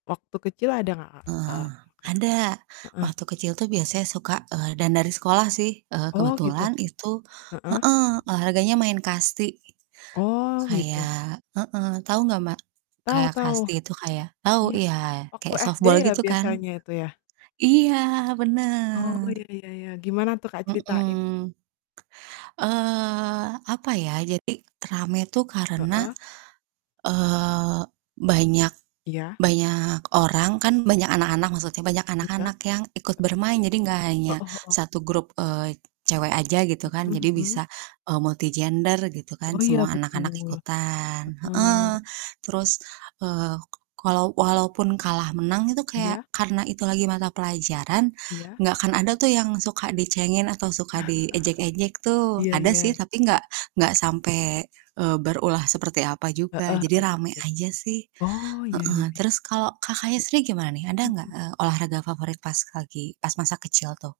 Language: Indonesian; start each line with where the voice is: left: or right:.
left: Waktu kecil ada nggak Kak?
right: Heeh heeh,
left: Eee, Kak.
right: ada
left: Heeh.
right: waktu kecil tuh biasanya suka eee, dan dari sekolah sih, eee,
left: Oh gitu.
right: kebetulan itu
left: Heeh.
right: heeh, olahraganya main kasti.
left: Oh, gitu.
right: Kayak heeh, tahu nggak Mbak?
left: Tau
right: Kayak
left: tau.
right: kasti itu kayak tahu
left: Iya,
right: iya,
left: waktu
right: kayak
left: SD
right: softball
left: ya
right: gitu kan.
left: biasanya itu ya?
right: Iya
left: Oh,
right: bener.
left: iya iya iya. Gimana tuh Kak, ceritain?
right: Mhm. Eee, apa ya, jadi rame tuh karena,
left: Heeh.
right: eee, banyak
left: Iya.
right: banyak orang kan banyak anak-anak maksudnya, banyak
left: Iya.
right: anak-anak yang ikut
left: E
right: bermain jadi enggak hanya
left: Heeh heeh.
right: satu grup, eee, cewek aja gitu kan
left: Mhm
right: jadi
left: mhm.
right: bisa, eee, multi gender gitu kan
left: Oh iya
right: semua anak-anak
left: betul,
right: ikutan, heeh,
left: heeh.
right: terus, eee, ka kalau walaupun kalah menang itu kayak
left: Iya.
right: karena itu lagi mata pelajaran,
left: Iya.
right: enggak akan ada tuh yang suka dicengin, atau suka diejek-ejek tuh,
left: Iya
right: ada sih
left: iya.
right: tapi nggak nggak sampai, eee, berulah seperti apa
left: Heeh
right: juga
left: heeh
right: jadi rame
left: betul.
right: aja sih,
left: Oh iya
right: heeh.
left: iya iya.
right: Terus kalau Kakaknya sendiri gimana nih? Ada nggak,
left: Mhm.
right: eee, olahraga favorit pas lagi pas masa kecil tuh?